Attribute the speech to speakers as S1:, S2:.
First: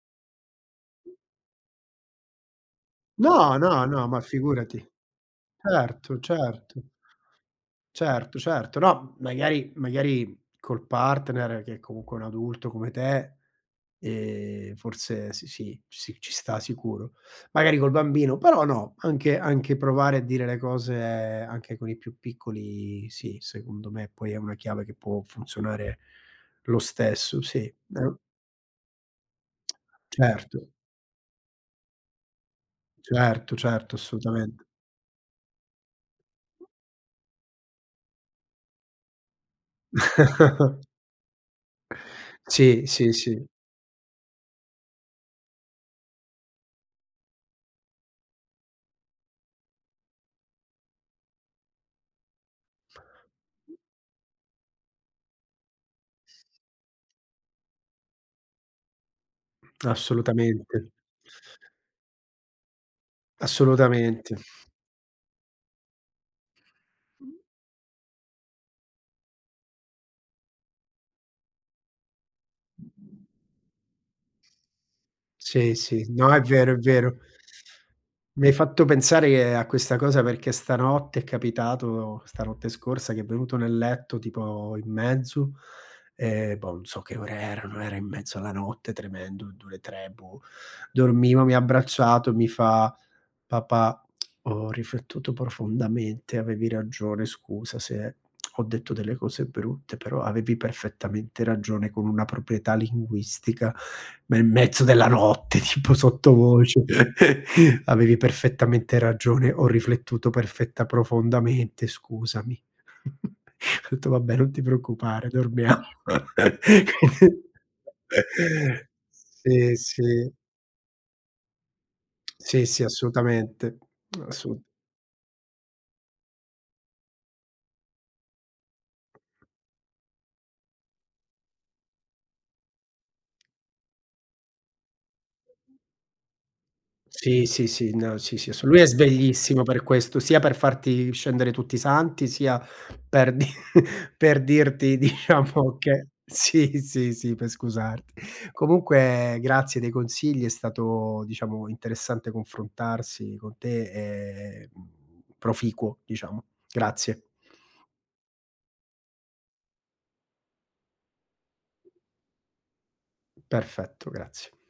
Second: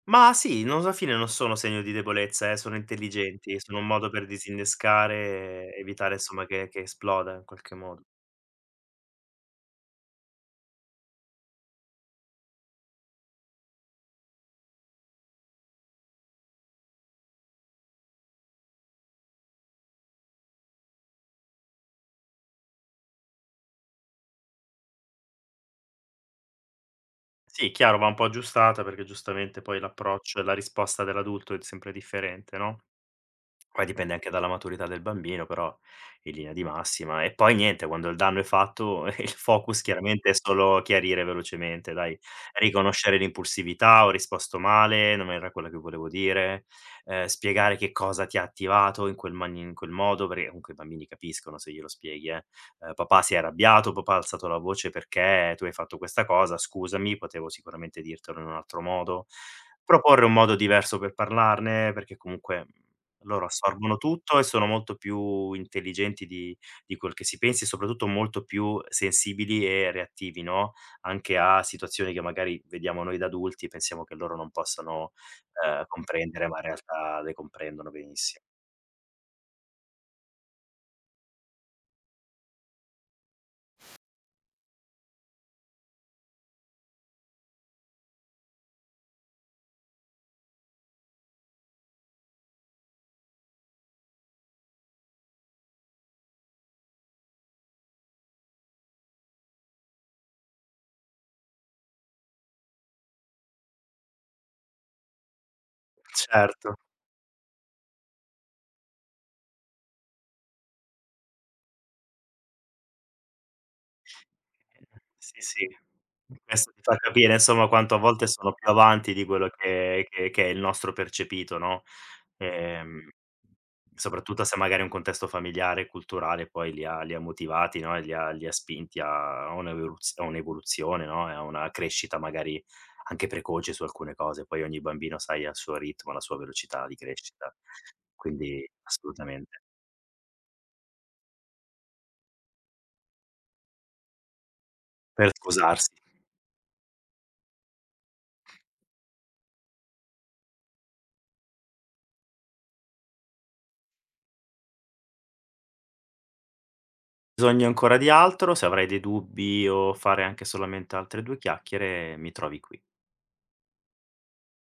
S1: Mah sì, non z a fine non sono segno di debolezza, eh, sono
S2: No,
S1: intelligenti, sono
S2: no,
S1: un
S2: no,
S1: modo
S2: ma
S1: per
S2: figurati.
S1: disinnescare e evitare,
S2: Certo,
S1: insomma, che che
S2: certo.
S1: esploda in qualche modo.
S2: Certo, certo. No, m magari magari col partner, che comunque è un adulto come te, ehm, forse, sì, sì, sì, ci sta sicuro, magari col bambino però no, anche anche provare a dire le cose anche con i più piccoli, sì, secondo me poi è una chiave che può funzionare lo stesso,
S1: Sì,
S2: sì.
S1: chiaro,
S2: Ne
S1: va un
S2: u
S1: po' aggiustata perché giustamente poi l'approccio e la
S2: Certo.
S1: risposta dell'adulto è d sempre differente, no,
S2: Certo,
S1: poi
S2: certo,
S1: dipende anche dalla
S2: assolutamente.
S1: maturità del bambino, però in linea di massima. E poi niente, quando il danno è fatto, il focus chiaramente è solo chiarire velocemente, dai:
S2: Sì, sì,
S1: riconoscere
S2: sì.
S1: l'impulsività, "Ho risposto male, non era quella che volevo dire," ehm, spiegare che cosa ti ha attivato in quel manin in quel modo, perché comunque i bambini capiscono se glielo spieghi, eh, uhm: "Papà si è arrabbiato, papà ha alzato la voce perché tu hai fatto questa cosa, scusami, potevo sicuramente dirtelo in un altro modo." Proporre un modo
S2: Assolutamente.
S1: diverso per parlarne perché comunque, mhmm, loro assorbono
S2: Assolutamente.
S1: tutto e sono molto più intelligenti di di quel che si pensi e soprattutto molto più sensibili e reattivi, no, anche a situazioni che magari vediamo noi da adulti e pensiamo che loro non possano,
S2: Sì,
S1: ehm,
S2: sì. No, è
S1: comprendere, ma in
S2: vero, è vero.
S1: realtà le comprendono benissimo.
S2: Mi hai fatto pensare a questa cosa perché stanotte è capitato, stanotte scorsa, che è venuto nel letto, tipo, in mezzo, ehm, boh, n' so che ore erano, era in mezzo alla notte tremendo, du le 3, boh. Dormivo, mi ha abbracciato, mi fa: "Papà, ho riflettuto profondamente, avevi ragione scusa se ho detto delle cose brutte, però avevi perfettamente ragione," con una proprietà linguistica, ma in mezzo della notte, tipo
S1: Certo.
S2: sottovoce, "Avevi perfettamente ragione, ho riflettuto perfetta profondamente, scusami." Ho detto: "Vabbè, non ti
S1: [unintelligible]
S2: preoccupare,
S1: Sì, sì.
S2: dormiamo."
S1: Questo ti fa capire, insomma, quanto a volte sono più avanti di quello
S2: Sì,
S1: che che
S2: sì.
S1: che è il nostro percepito, no,
S2: Sì, sì
S1: ehm,
S2: assolutamente,
S1: soprattutto se
S2: assolut
S1: magari è un contesto familiare e culturale poi li ha li ha motivati, no, e li ha li ha spinti a a un'everuz a un'evoluzione, no, e a una crescita magari anche precoce su alcune cose. Poi ogni bambino, sai, ha il suo ritmo, ha la sua velocità di
S2: Sì,
S1: crescita,
S2: sì, sì, no, sì, sì
S1: quindi
S2: assolu lui è
S1: assolutamente.
S2: sveglissimo per questo, sia per farti scendere tutti i santi, sia per dir per dirti,
S1: Per
S2: diciamo
S1: scusarsi.
S2: che sì, sì, sì per scusarti. Comunque grazie dei consigli, è stato diciamo interessante confrontarsi con te e, mhmm, proficuo diciamo. Grazie.
S1: Bisogno ancora di altro, se avrai dei dubbi o fare anche solamente altre due chiacchiere mi trovi qui.
S2: Perfetto, grazie.